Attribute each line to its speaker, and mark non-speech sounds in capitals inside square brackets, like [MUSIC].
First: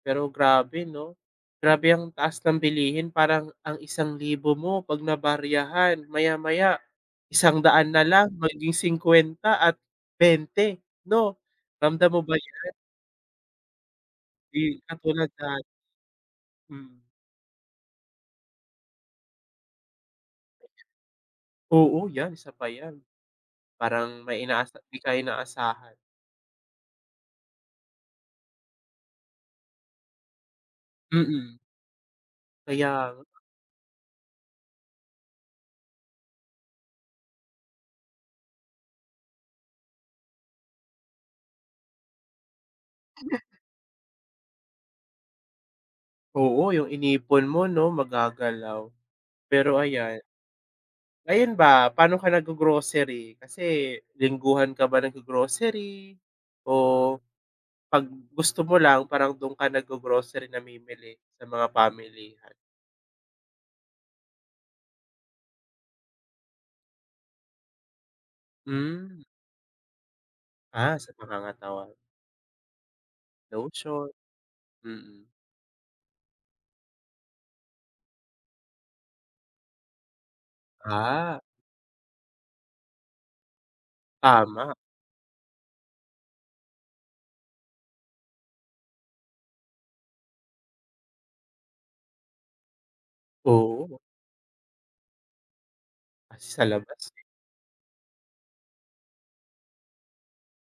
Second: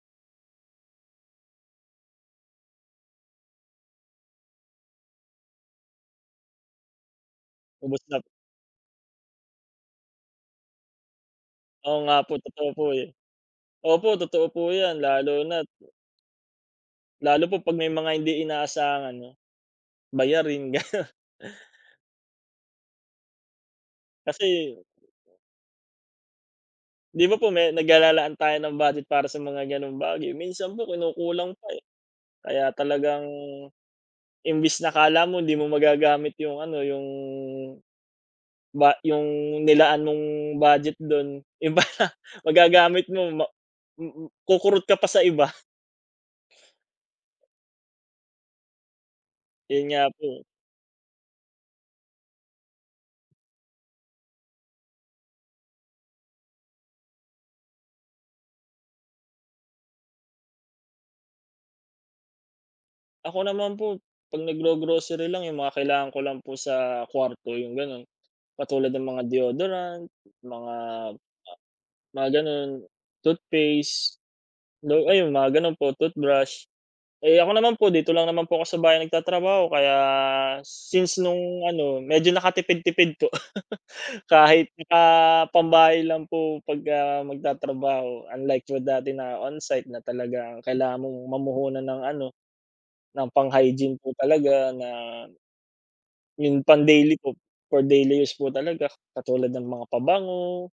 Speaker 1: Pero grabe 'no? Grabe ang taas ng bilihin. Parang ang 1,000 mo 'pag nabaryahan, maya-maya 100
Speaker 2: Ubos
Speaker 1: na
Speaker 2: nap
Speaker 1: lang, maging 50 at 20, 'no?
Speaker 2: Oo
Speaker 1: Ramdam
Speaker 2: nga
Speaker 1: mo
Speaker 2: po,
Speaker 1: ba
Speaker 2: totoo
Speaker 1: 'yan?
Speaker 2: po, eh. Opo, totoo
Speaker 1: 'Di,
Speaker 2: po yan
Speaker 1: katulad
Speaker 2: lalo
Speaker 1: da
Speaker 2: na't
Speaker 1: Hmm.
Speaker 2: lalo po 'pag may mga hindi inaasahan 'no? Bayarin gano'n.
Speaker 1: Oo, yan, isa pa yan. Parang may
Speaker 2: Kasi
Speaker 1: inaasa 'di ka inaasahan.
Speaker 2: 'Di ba po me nag ah, lalaan tayo ng budget para sa mga gano'ng bagay, minsan po kinukulang
Speaker 1: Mm.
Speaker 2: pa, eh. Kaya
Speaker 1: Kaya
Speaker 2: talagang
Speaker 1: nga.
Speaker 2: imbes na 'kala mo hindi mo magagamit yung ano, yung, ba yung nilaan mong budget do'n iba na. Magagamit mo ma mm, kukurot ka pa sa iba.
Speaker 1: Oo yung inipon mo 'no, magagalaw. Pero
Speaker 2: Yun nga
Speaker 1: ayan.
Speaker 2: po.
Speaker 1: Ngayon ba, pa'no ka naggo-grocery? Kasi lingguhan ka ba naggo-grocery o 'pag gusto mo lang, parang do'n ka naggo-grocery, namimili sa mga pamilihan?
Speaker 2: Ako naman po, 'pag naggo-grocery lang, yung mga kailangan ko lang po sa kuwarto, yung gano'n. Katulad ng
Speaker 1: Hmm.
Speaker 2: mga deodorant, mga
Speaker 1: Ah, sa pangangatawan.
Speaker 2: mga gano'n.
Speaker 1: Lotion,
Speaker 2: Toothpaste, lo
Speaker 1: mm.
Speaker 2: ayun mga gano'n po, toothbrush. Eh, ako naman po dito lang naman po ako sa bahay nagtatrabaho. Kaya since
Speaker 1: Ah.
Speaker 2: no'ng ano, medyo nakatipid-tipid po. [LAUGHS] Kahit
Speaker 1: Tama.
Speaker 2: naka pambahay lang po 'pag, ah, magtatrabaho unlike po dati na on-site na talaga, ah, kailangan mong mamuhunan ng ano, ng pang hygiene
Speaker 1: Oo.
Speaker 2: po talaga na, yung
Speaker 1: Sa
Speaker 2: pang
Speaker 1: labas,
Speaker 2: daily
Speaker 1: eh.
Speaker 2: po, for daily use po talaga, katulad ng mga pabango